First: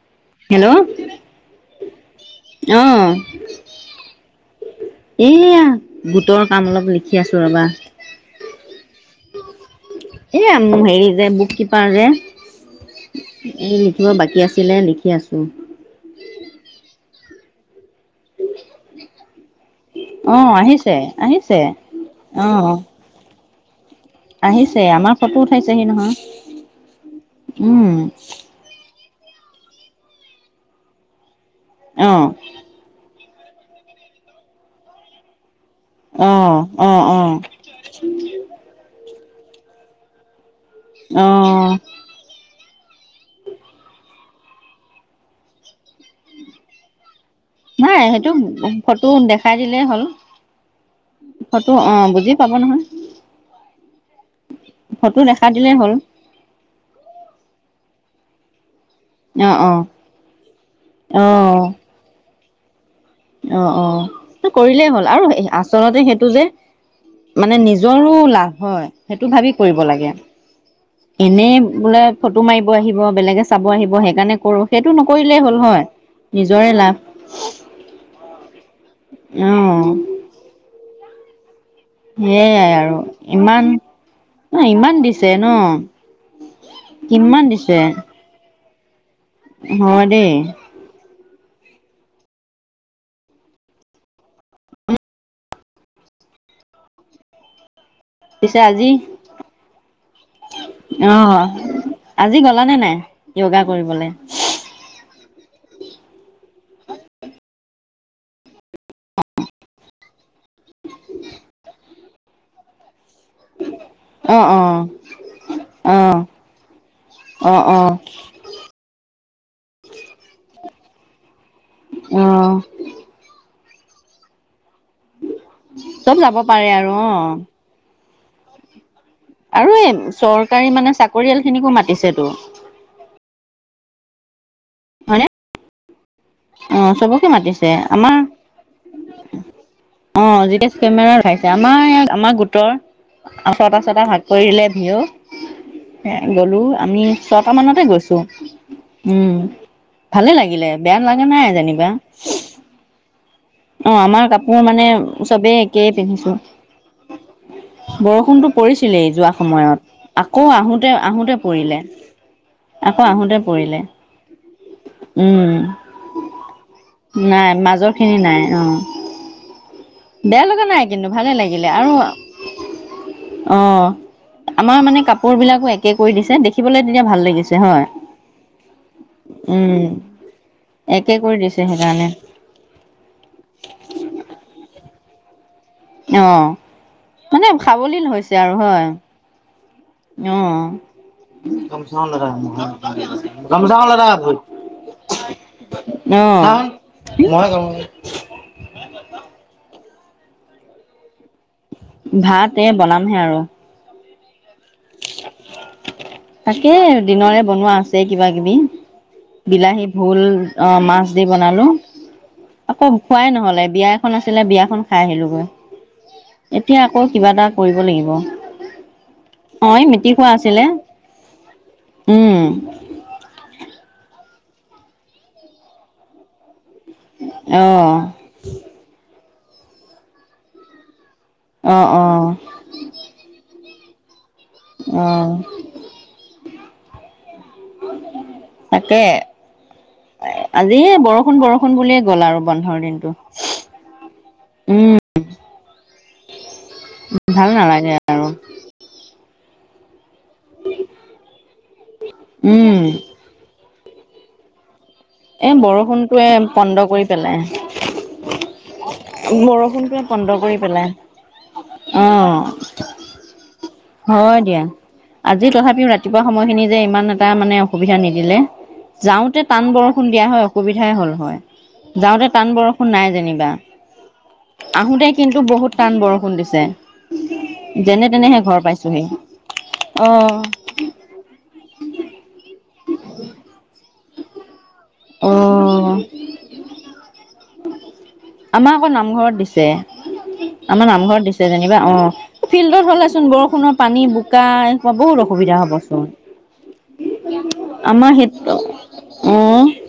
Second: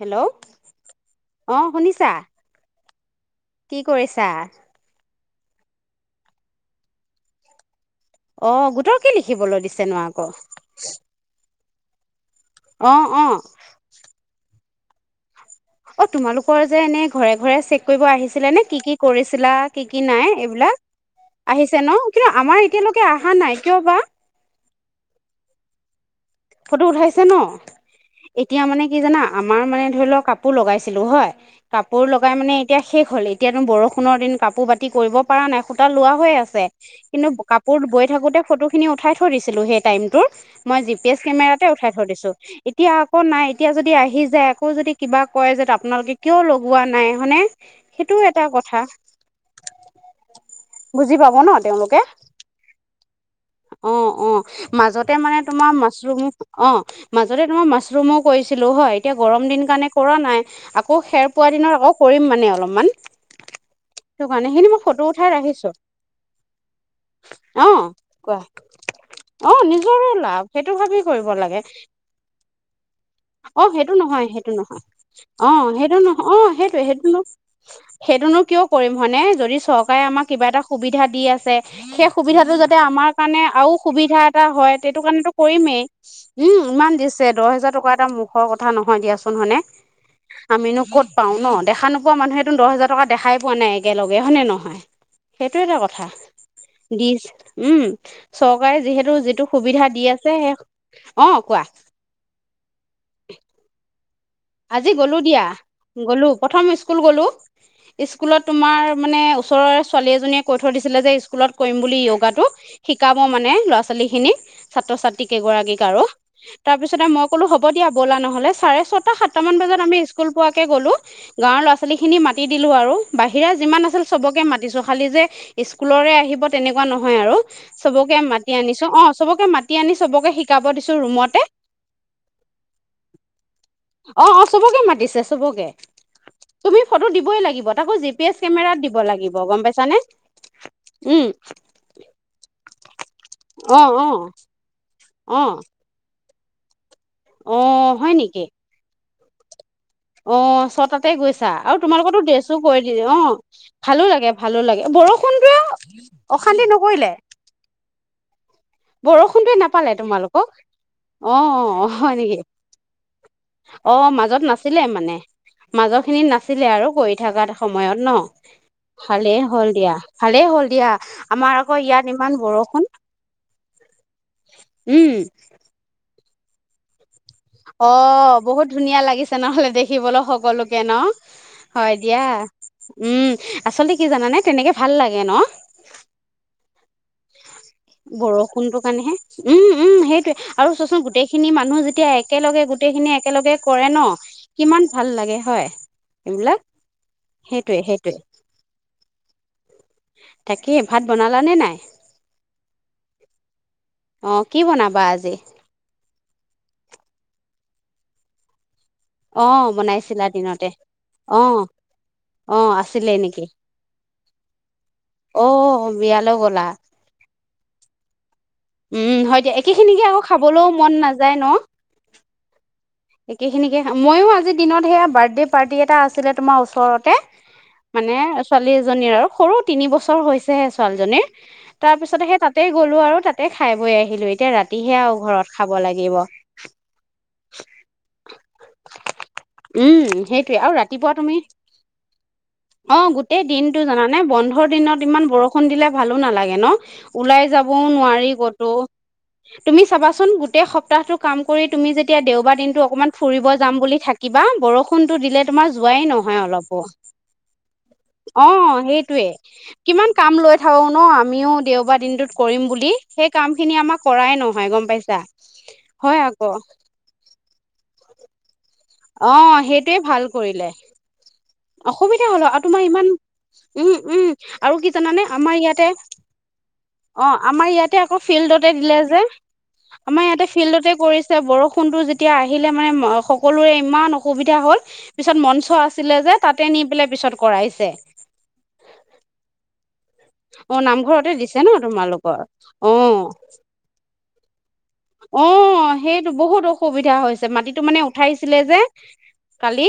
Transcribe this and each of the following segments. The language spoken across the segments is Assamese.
হেল্ল', অ', শুনিছা? অ', কি কৰিছা? এইয়া গোটৰ কাম অলপ লিখি আছোঁ ৰবা। অ গোটৰ কি লিখিবলৈ দিছে নো আকৌ উম হেৰি যে বুক কিপাৰ যে অ অ এই লিখিব বাকী আছিলে লিখি আছোঁ অঁ তোমালোকৰ যে এনেই ঘৰে ঘৰে চেক কৰিব আহিছিলে নে কি কি কৰিছিলা? কি কি নাই অ', এইবিলাক আহিছে আহিছে ন কিন্তু আমাৰ অ', এতিয়ালৈকে অহা নাই কিয় বা? আহিছে আমাৰ ফটো উঠাইছেহি নহয় ফটো উঠাইছে ন উম, এতিয়া মানে কি জানা আমাৰ মানে ধৰি লওক কাপোৰ লগাইছিলো হয় কাপোৰ অ', লগাই মানে এতিয়া শেষ হ'ল এতিয়াতো বৰষুণৰ দিন কাপোৰ বাতি কৰিব পৰা নাই সূতা লোৱা হৈ অ', আছে অ', কিন্তু অ', ক'ত গৈ থাকোতে ফটো খিনি উঠাই থৈ দিছিলো সেই টাইমটোত মই জিপিএছ কেমেৰাতে অ', উঠাই থৈ দিছো এতিয়া আকৌ নাই এতিয়া যদি আহি যায় আকৌ যদি কিবা কয় যে আপোনালোকে কিয় লগোৱা নাই হয়নে সেইটো এটা কথা ফটো দেখাই দিলেই হ'ল বুজি পাব ন ফটো তেওঁলোকে? অ', বুজি পাব নহয় অ অ মাজতে ফটো মানে দেখা দিলেই তোমাৰ হ'ল। মাছৰো অ মাজতে তোমাৰ মাছৰুমো কৰিছিলো হয় এতিয়া গৰম অ', দিন অ', কাৰণে কৰা নাই আকৌ খেৰ পোৱা অ', দিনত আকৌ কৰিম মানে অলপমান সেইটো কাৰণে অ সেইখিনি মই কৰিলেই ফটো হ'ল আৰু উঠাই ৰাখিছো আচলতে সেইটো যে মানে অ নিজৰো কোৱা লাভ হয় সেইটো অ ভাবি কৰিব নিজৰে লাগে লাভ সেইটো ভাবি কৰিব এনেই লাগে বোলে ফটো মাৰিব আহিব বেলেগে অ চাব সেইটো আহিব নহয় সেইকাৰণে কৰো নহয় সেইটো নকৰিলেই অ হ'ল হয় সেইটো নহয় অ নিজৰে সেইটোৱে লাভ সেইটোনো সেইটোনো কিয় কৰিম হয়নে অ যদি চৰকাৰে আমাক কিবা এটা সুবিধা দি আছে সেই সুবিধাটো সেইয়াই যাতে আৰু আমাৰ কাৰণে ইমান আৰু সুবিধা এটা ন হয় ইমান এইটো দিছে কাৰণেটো কৰিমেই ন উম ইমান দিছে দহ হোজাৰ টকা এটা মুখৰ কথা নহয় দিয়াচোন কোন হয়নে হয় দেই আমিনো ক'ত পাও ন দেখা নোপোৱা মানুহেতো দহ হাজাৰ টকা দেখাই পোৱা নাই একেলগে হয় নে নহয়? সেইটো এটা কথা দিছ উম চৰকাৰে যিহেতু যিটো সুবিধা দি আছে সেই অ আহ কোৱা আজি গলানে নাই ইয়গা কৰিবলে আজি গ'লো দিয়া গ'লো প্ৰথম স্কুল গ'লো স্কুলত তোমাৰ মানে ওচৰৰে ছোৱালী এজনীয়ে কৈ থৈ দিছিলে যে স্কুলত কৰিম বুলি ইয়গাটো শিকাব মানে ল'ৰা ছোৱালী অ খিনিক অ ছাত্ৰ ছাত্ৰী কেইগৰাকীক অ আৰু তাৰপিছতে মই ক'লো অ হব অ দিয়া ব'লা নহ'লে চাৰে ছ টা সাতটা মান বজাত আমি স্কুল পোৱাকে গ'লো গাঁৱৰ ল'ৰা ছোৱালী খিনি অ মাতি দিলো আৰু বাহিৰা যিমান আছিল সবকে মাতিছোঁ খালি যে স্কুলৰে চব যাব আহিব পাৰে তেনেকুৱা অ নহয় আৰু চবকে মাতি আনিছো অ চবকে মাতি আনি চবকে শিকাব দিছো ৰুমতে মাতিছে তো অ অ চবকে হয়নে মাতিছে চবকে অ তুমি ফটো চবকে দিবই লাগিব মাতিছে তাকো জি আমাৰ পি এচ কেমেৰাত দিব লাগিব গম পাইছা নে? কেমেৰাৰ ভাইছে আমাৰ ইয়াৰ আমাৰ গোটৰ ছটা অ' ছটা অ' ভাগ কৰি দিলে ভিউ অ গলো আমি ছয়টা মানতে অ' হয় গৈছো নেকি উম ভালে লাগিলে বেয়া ঠিকে লগা নাই কৈছা আৰু যেনিবা তোমালোকৰটে ড্ৰেছো কৰি দিলে অ অ ভালো আমাৰ লাগে কাপোৰ ভালো মানে লাগে চবেই একেই বৰষুণটোয়ে অশান্তি নকৰিলে বৰষুণটো পৰিছিলেই যোৱা বৰষুণটোৱে সময়ত নাপালে আকৌ তোমালোকক আহোতে আহোতে অ পৰিলে। অ হয় নেকি আকৌ আহোতে পৰিলে। অ মাজত নাছিলে মানে উম মাজৰখিনিত নাছিলে আৰু। কৰি থকা নাই মাজৰ সময়ত ন, খিনি নাই অ ভালেই হ'ল দিয়া। বেয়া ভালেই লগা হ'ল নাই দিয়া, কিন্তু ভালে আমাৰ লাগিলে আকৌ আৰু ইয়াত ইমান বৰষুণ। অ, আমাৰ মানে উম কাপোৰবিলাকো একে কৰি দিছে দেখিবলৈ তেতিয়া ভাল লাগিছ অ, বহুত ধুনীয়া লাগিছে নহলে উম। দেখিবলৈ সকলোকে ন একে কৰি দিছে হয় সেইকাৰণে দিয়া। উম আচলতে কি জানানে? তেনেকে ভাল লাগে ন। অ। মানে খাবলিল হৈছে আৰু বৰষুণটো হয়, কাৰণেহে উম উম সেইটোৱে অহ। আৰু চোৱাচোন গোটেইখিনি মানুহ যেতিয়া একেলগে গোটেইখিনি একেলগে কৰে ন কিমান ভাল লাগে হয় এইবিলাক [unintelligible] অ সেইটোৱে সেইটোৱে [unintelligible] তাকেই ভাত বনালা নে নাই? ভাত এ বনামহে আৰু। অ, কি বনাবা আজি? তাকে দিনৰে বনোৱা আছে কিবা কিবি। অ বিলাহী, ভোল, বনাইছিলা অ দিনতে মাছ দি অ বনালো। অ আকৌ আছিলে খোৱাই নেকি নহলে বিয়া এখন আছিলে, বিয়াখন খাই আহিলোগৈ। অ বিয়ালৈ গ'লা এতিয়া ক কিবা এটা কৰিব লাগিব। উম হয় দিয়া অ এই একেখিনিকে মেট্ৰিক আৰু হোৱা আছিলে খাবলৈও মন নাযায় ন। উম। একেখিনিকে ময়ো আজিৰ দিনত সেয়া বাৰ্থডে' পাৰ্টি এটা আছিলে তোমাৰ ওচৰত। তে আহ মানে ছোৱালী এজনীৰ আৰু সৰু তিনি বছৰ হৈছেহে ছোৱালীজনীৰ। অ তাৰ অ পিছতহে তাতে গ'লো আৰু তাতে খাই বৈ আহিলো এতিয়া ৰাতিহে অ আৰু ঘৰত। খাব লাগিব। তাকে। উম সেইটোৱে আৰু আজি ৰাতিপুৱা তুমি বৰষুণ বৰষুণ বুলিয়ে গ'ল আৰু বন্ধৰ দিনটো। টো জানানে বন্ধৰ উম দিনত ইমান বৰষুণ দিলে ভালো নালাগে ন, ওলাই ভাল যাবও নালাগে আৰু নোৱাৰি কত ত, তুমি চাবাচোন গোটেই সপ্তাহটো কাম কৰি তুমি যেতিয়া দেওবাৰ উম দিনটো অকমান ফুৰিব যাম বুলি থাকিবা বৰষ ষূণটো দিলে এই তোমাৰ যোৱাই বৰষুণটোৱে নহয় পণ্ড অলপো। কৰি পেলাই অ সেইটোৱে, বৰষুণটোৱে কিমান পণ্ড কাম কৰি লৈ থাকো পেলাই ন আমিও দেওবাৰ অ দিনটোত কৰিম বুলি। সেই কামখিনি আমাক হয় দিয়া, আজি তথাপিও হয় ৰাতিপুৱা আকৌ সময়খিনি যে ইমান এটা মানে অসুবিধা নিদিলে। অ যাওঁতে টান সেইটোৱে বৰষুণ ভাল দিয়া হয় কৰিলে অসুবিধাই হল হয়। যাওঁতে অসুবিধা হ'ল টান আৰু তোমাৰ বৰষুণ ইমান নাই যেনিবা উম উম আৰু কি আহোতে জানানে কিন্তু আমাৰ বহুত ইয়াতে টান বৰষুণ দিছে। অ, আমাৰ ইয়াতে যেনে আকৌ তেনেহে ঘৰ ফিল্ডতে দিলে পাইছোহি। যে অ'। আমাৰ ইয়াতে ফিল্ডতে কৰিছ ছে বৰষুণটো যেতিয়া আহিলে মানে ম সকলোৰে ইমান অসুবিধা হ'ল। পিছত মঞ্চ অ', আছিলে যে তাতে নি পেলাই পিছত কৰাইছে। আমাৰ আকৌ নামঘৰত দিছে। অ আমাৰ নামঘৰত নামঘৰতে দিছে ন যেনিবা অ, তোমালোকৰ এ ফিল্ডত অ হলেচোন বৰষুণৰ পানী বোকা [unintelligible] বহুত অসুবিধা হ'বচোন। টো বহুত অসুবিধা হৈছে মাটিটো মানে আমাৰ সেইটো উঠাইছিলে যে অ', কালি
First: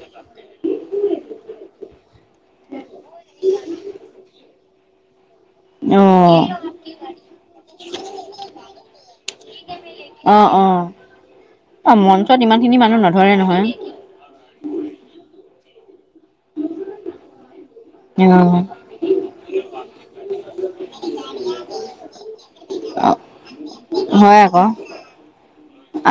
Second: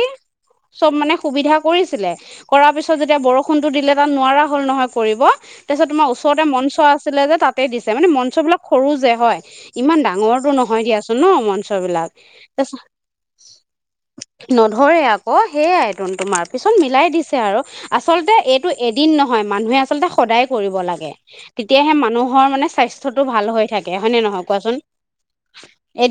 চব মানে সুবিধা কৰিছিলে কৰাৰ পিছত যেতিয়া বৰষুণতো দিলে তাত নোৱাৰা হ'ল নহয়। কৰিব তাৰপিছত তোমাৰ ওচৰতে অ', মঞ্চ আছিলে যে তাতে দিছে মানে মঞ্চবিলাক সৰু যে হয়। ইমান ডাঙৰটো নহয় দিয়াচোন ন' মঞ্চ বিলাক? তাত ইমান তাৰপিছত খিনি মানুহ নধৰে নহয়। নধৰে আকৌ সেইয়াই টোন তোমাৰ, পিছত মিলাই দিছে আৰু আচলতে অ', এইটো এদিন নহয়, মানুহে আচলতে সদায় কৰিব লাগে, তেতিয়াহে মানুহৰ মানে স্বাস্থ্যটো ভাল হৈ থাক হয় নে নহয় কোৱাচোন?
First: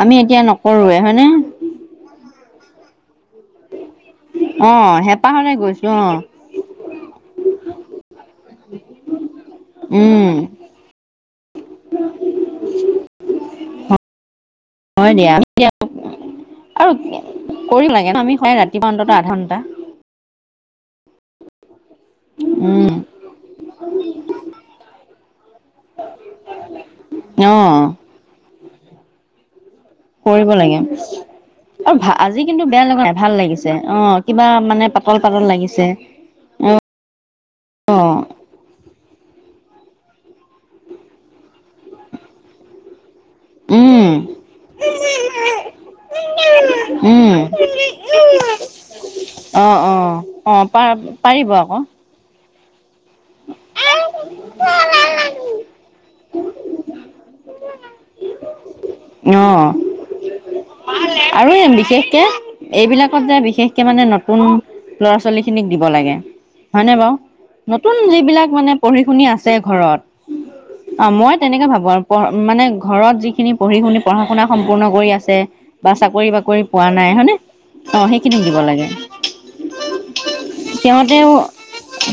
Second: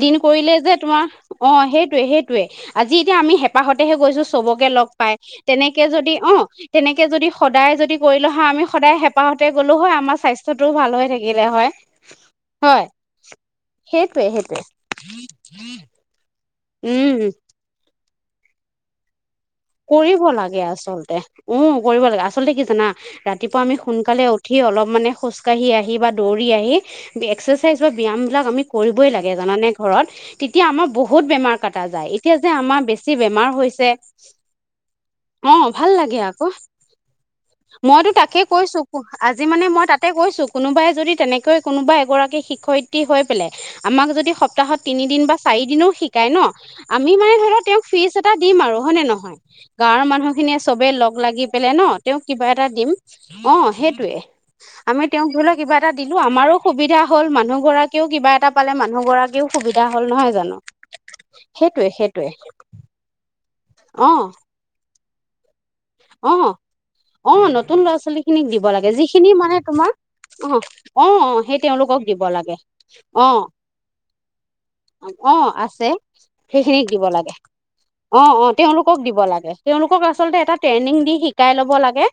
আমি এতিয়া কৰিলে যে নকৰোৱে তোমাৰ হয়নে? অঁ সেইটোৱে সেই টোৱে, আজি এতিয়া আমি হেঁপাহতেহে গৈছো চবকে লগ অ', পাই, হেঁপাহতে তেনেকে গৈছো যদি অ'। অঁ তেনেকে যদি সদায় যদি কৰিলো হয়, আমি সদায় হেঁপাহতে গ'লো হয়, আমাৰ উম, স্বাস্থ্য টো ভাল হৈ থাকিলে হয়, হয়? সেইটোৱে সেইটোৱে। হয়, দিয়া [unintelligible] আৰু উম কৰিব লাগে আমি হয়, ৰাতিপুৱা অন্তত আধা ঘণ্টা। কৰিব লাগে আচলতে উম, কৰিব লাগে, আচলতে কি উম, জানা? ৰাতিপুৱা আমি সোনকালে উঠি অলপ মানে খোজকাঢ়ি আহি বা দৌৰি আহি এক্সাৰচাইজ অ', বা ব্যায়াম বিলাক আমি কৰিবই লাগে জানানে ঘৰত কৰিব তেতিয়া লাগে। আমাৰ বহুত বেমাৰ কাটা আৰু যায়, ভা এতিয়া আজি যে কিন্তু বেয়া আমাৰ লগা নাই বেছি ভাল বেমাৰ লাগিছে হৈছে অ', কিবা মানে পাতল পাতল লাগিছে। দিয়া আকৌ। [inaudible] মইতো তাকে কৈছোঁ কো আজি মানে মই তাতে কৈছো কোনোবাই যদি তেনেকৈ কোনোবা এগৰাকী শিক্ষয়ি ত্ৰি হৈ পেলাই উম, আমাক যদি সপ্তাহত তিনিদিন বা চাৰিদিনও শিকায় ন' আমি উম, মানে ধৰি লওক তেওঁক ফিজ এটা দিম আৰু। হয় নে নহয়? অ', গাঁৱৰ অ', মানুহ খিনিয়ে অ', চবে পাৰ লগ লাগি পাৰিব পেলাই আকৌ ন'। অঁ তেওঁক কিবা এটা দিম অ', সেইটোৱে আমি তেওঁক ধৰি লও কিবা এটা দিলো আমাৰো সুবিধা হ'ল মানুহ গৰাকীও কিবা এটা পালে মানুহ গৰাকীও অ', সুবিধা হ'ল। নহয় জানো? আৰু এই সেইটোয়ে বিশেষকে সেইটোয়ে এইবিলাকত যে, বিশেষকে মানে অ নতুন ল'ৰা ছোৱালীখিনিক দিব লাগে। অ হয়নে বাৰু? অ ল'ৰা নতুন ছোৱালী খিনিক যিবিলাক দিব মানে লাগে পঢ়ি-শুনি যিখিনি আছে মানে তোমাৰ অ ঘৰত। অ অঁ অ মই সেই তেনেকে ভাবো তেওঁলোকক আৰু, দিব লাগে মানে ঘৰত অ', যিখিনি পঢ়ি-শুনি পঢ়া-শুনা সম্পূৰ্ণ কৰি আছে বা চাকৰি-বাকৰি সেইখিনিক পোৱা দিব নাই, হয় লাগে নে? অঁ অ', সেইখিনি অ', দিব লাগে। তেওঁলোকক দিব লাগে তেওঁলোকক আচলতে এটা ট্ৰেইনিং দি সিহঁতেও শিকাই ল'ব লাগে।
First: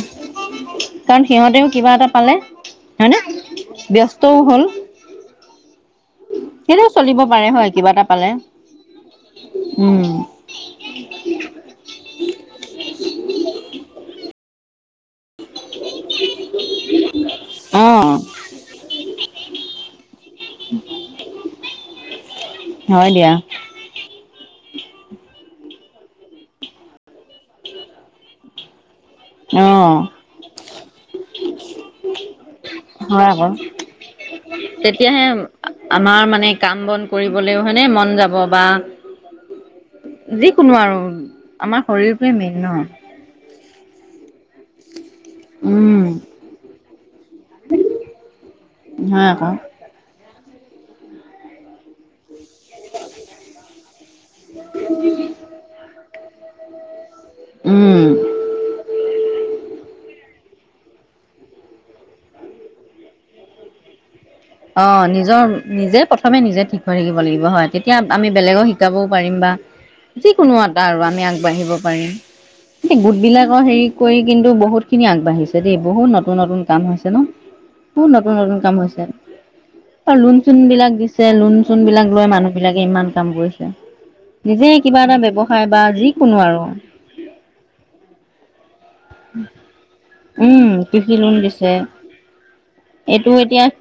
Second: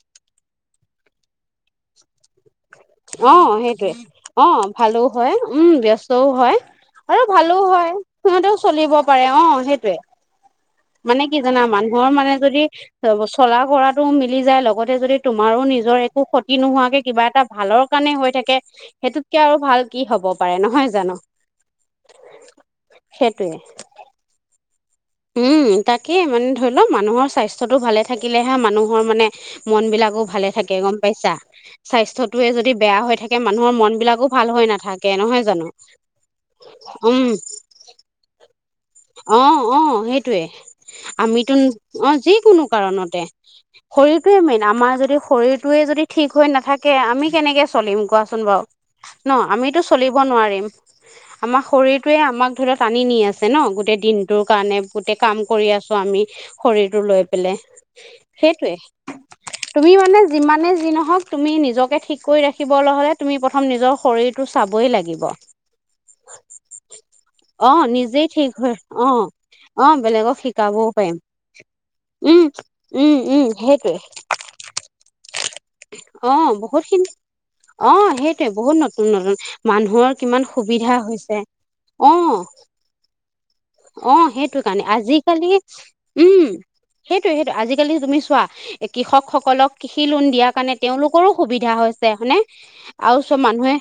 কাৰণ সিহঁতেও কিবা এটা পালে হয়নে, অ', সেইটোৱে ব্যস্তও হ'ল। অ', ভালো হয়, উম, ব্য স্তও হয়, সেইটোও চলিব আৰু পাৰে ভালো কিবা হয়, এটা পালে সিহঁতেও চলিব পাৰে, অঁ সেইটোৱে। উম মানে কি জানা? মানুহৰ মানে যদি চলা কৰাটো মিলি যায় লগতে যদি তোমাৰো নিজৰ একো ক্ষতি নোহোৱাকে কিবা এটা ভালৰ অ কাৰণে হৈ থাকে, সেইটো কে আৰু ভাল কি হব পাৰে, নহয় জানো? হয় দিয়া সেইটোৱে। উম, তাকে মানে ধৰি লওক মানুহৰ স্বাস্থ্যটো ভালে থাকিলেহে মানুহৰ মানে অ মন বিলাকো ভালে থাকে, গম পাইছা? স্বাস্থ্যটোৱে যদি বেয়া হৈ হয় থাকে আকৌ মানুহৰ মন বিলাকো ভাল হৈ নাথাকে তেতিয়াহে নহয় জানো আমাৰ মানে কাম বন উম কৰিবলৈও হয়নে, মন যাব বা অঁ অঁ সেইটোৱে যিকোনো আৰু আমি তোন আমাৰ অঁ শৰীৰটোৱে মেইন যিকোনো ন কাৰণতে। শৰীৰটোৱে মেইন, আমাৰ যদি শৰীৰটোৱে উম যদি ঠিক হৈ নাথাকে, আমি কেনেকে চলিম কোৱাচোন বাৰু? হয় ন' আকৌ আমিতো চ চলিব নোৱাৰিম, আমাৰ শৰীৰটোৱে আমাক ধৰি ল টানি নি আছে ন। গ গোটেই দিনটোৰ কাৰণে গোটেই কাম কৰি আছো আমি শৰীৰটো লৈ পেলাই। উম সেইটোৱে। [inaudible] তুমি মানে যিমানে যি নহওক, তুমি নিজকে ঠিক কৰি ৰাখিবলৈ হ'লে তুমি প্ৰথম নিজৰ শৰীৰ অ' নিজৰ নিজে প্ৰথমে নিজে ঠিক হৈ থাকিব লাগিব হয়, অ তেতিয়া নিজেই আমি ঠিক বেলেগক হৈ শিকাব অ পাৰিম বা অ বেলেগক যিকোনো এটা শিকাবও আৰু পাৰিম আমি আগবাঢ়িব উম পাৰিম, উম উম গোটবলাকৰ হেৰি সেইটোৱে কৰি কিন্তু বহুত খিনি আগবাঢ়িছে দেই, বহুত অ নতুন নতুন বহুত কাম হৈছে খিনি ন' বহুত নতুন নতুন কাম হৈছে। উম, মানুহৰ আৰু লোন কিমান চোন সুবিধা হৈছে অ'। তাকে ইমান কাম কৰিছে। অ' সেইটো নিজে কাৰণে, কিবা এটা আজিকালি, ব্যৱসায় বা যিকোনো উম। আৰু সেইটোয়ে সেইটো, আজিকালি তুমি চোৱা এ, কৃষকসকলক কৃষি লোন দিয়াৰ উম কাৰণে কৃষি তেওঁলোকৰো লোন দিছে সুবিধা হৈছে হয় নে, আৰু চোৱা মানুহে,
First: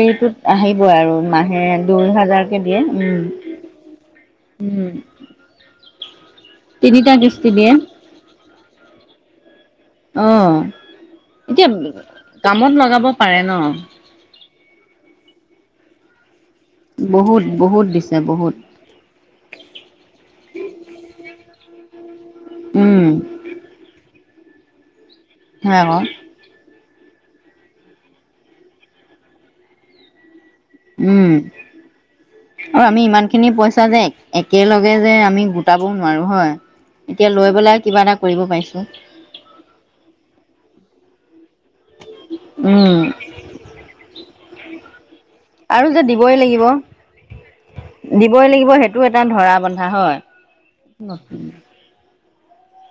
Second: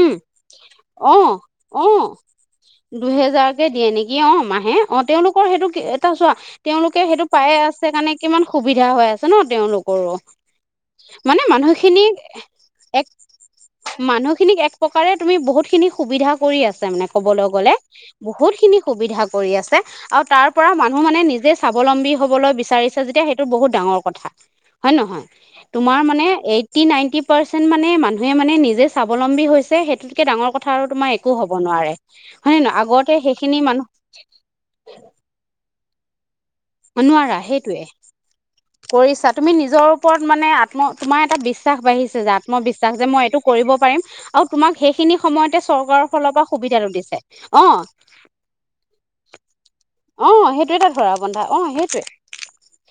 উম। এ, হেইবোৰে অ আৰু মাহে অ দুই হাজাৰকে দিয়ে, উম। দুহেজাৰকে দিয়ে নেকি অ' মাহে উম অ', তেওঁলোকৰ সেইটো এটা চোৱা তেওঁলোকে তিনিটা সেইটো কিস্তি পায়ে দিয়ে। আছে কাৰণে কিমান সুবিধা হৈ আছে ন' তেওঁলোক। অ' এতিয়া কামত লগাব এক পাৰে ন'। মানুহখিনিক এক প্ৰকাৰে তুমি বহুতখিনি সুবিধা কৰি আছে মানে বহুত ক'বলৈ গ'লে। বহুত দিছে বহুত। নি সুবিধা কৰি আছে আৰু তাৰ পৰা মানুহ মানে নিজে স্বাৱলম্বী হ'বলৈ বিচাৰিছে উম, যেতিয়া সেইটো বহুত ডাঙৰ কথা। হয় নহয়, হয় আকৌ। তোমাৰ মানে এই টি নাইনটি পাৰ্চেণ্ট মানে মানুহে মানে নিজে স্বাবলম্বী হৈছে সেইটোতকে ডাঙৰ ক কথা আৰু তোমাৰ উম, একো হ'ব নোৱাৰে, হয় নে নহয় আৰু আমি আগত ইমানখিনি পইচা যে একেলগে যে আমি গোটাবও নোৱাৰো হয়, এতিয়া নোৱাৰা লৈ পেলাই সেইটোৱে কিবা এটা কৰিব পাৰি কৰিছা, তুমি নিজৰ ওপৰত মানে আত্ম, তোমাৰ এটা বিচ বিশ্বাস বাঢ়িছে যে আত্মবিশ্বাস যে মই এইটো কৰিব পাৰিম আৰু তোমাক সেইখিনি সময়তে আৰু যে চৰকাৰৰ ফালৰ দিবই পা লাগিব সুবিধাটো দিছ অ'। অ' দিবই লাগিব সেইটো এটা ধৰা বন্ধা হয়। সেইটোয়ে তাত ধৰা বন্ধা অ' সেইটোৱে।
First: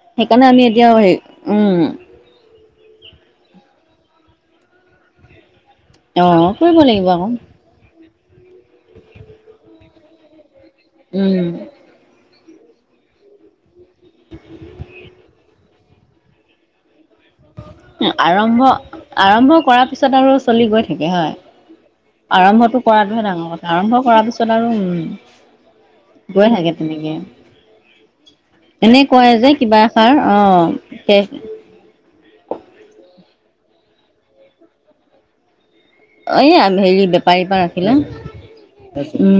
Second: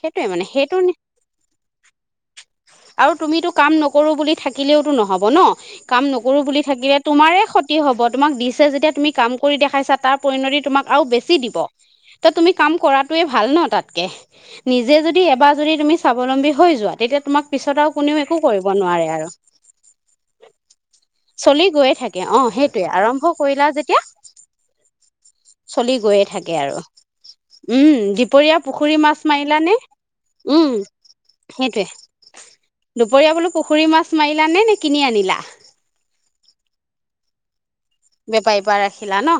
সেইটোৱে মানে, সেইট থিয় হৈ, উম। আৰু তুমিতো কাম নকৰোঁ বুলি থাকিলেওতো নহ'ব ন'। কাম নকৰোঁ অ' বুলি কৰিব থাকিলে লাগিব আকৌ। তোমাৰে স তি হ'ব, তোমাক দিছে যেতিয়া তুমি কাম কৰি দেখাইছা তাৰ পৰিণতি তোমাক আৰু বেছি উম। দিব। ত' তুমি কাম কৰাটোৱে ভাল ন' তাতকে, নিজে যদি এবাৰ যদি তুমি স্বাৱলম্বী হৈ যোৱা তেতিয়া তোমাক পিছত আৰু কোনেও একো আৰম্ভ কৰিব নোৱাৰে আৰু, আৰম্ভ কৰাৰ পিছত আৰু চলি গৈ থাকে হয়। চলি গৈয়ে থাক কে অ' আৰম্ভটো সেইটোয়ে, কৰাটোহে আৰম্ভ ডাঙৰ কথা কৰিলা আৰম্ভ যেতিয়া কৰাৰ পিছত আৰু উম চলি গৈয়ে গৈ থাকে আৰু। তেনেকে উম, দুপৰীয়া পুখুৰী মাছ মাৰিলানে? ছাৰ উম অ', তে সেইটোৱে। দুপৰীয়া বোলো পুখুৰীৰ মাছ মাৰিলানে নে কিনি আনিলা? অয়া হেৰি বেপাৰীৰ পা উম, বেপাৰীৰ পৰা ৰাখিলা ন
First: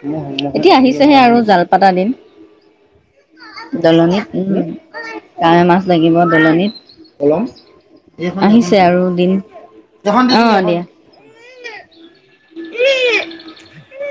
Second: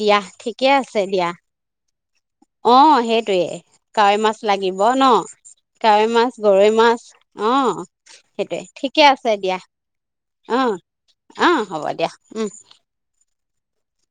দিয়া ঠিকে এতিয়া আছে আহিছেহে দিয়া আৰু জাল পাতা দিন। [inaudible] অ' সেইটয়ে কাৱৈ দলনিত মাছ উম লাগিব ন' মাছ কাৱৈ লাগিব মাছ, গৰৈ দলনিত মাছ, অ'। সেইটোয়ে। আহিছে আৰু ঠিকে দিন আছে দিয়া। অ' দিয়া। অ' হ'ব দিয়া উম। [inaudible]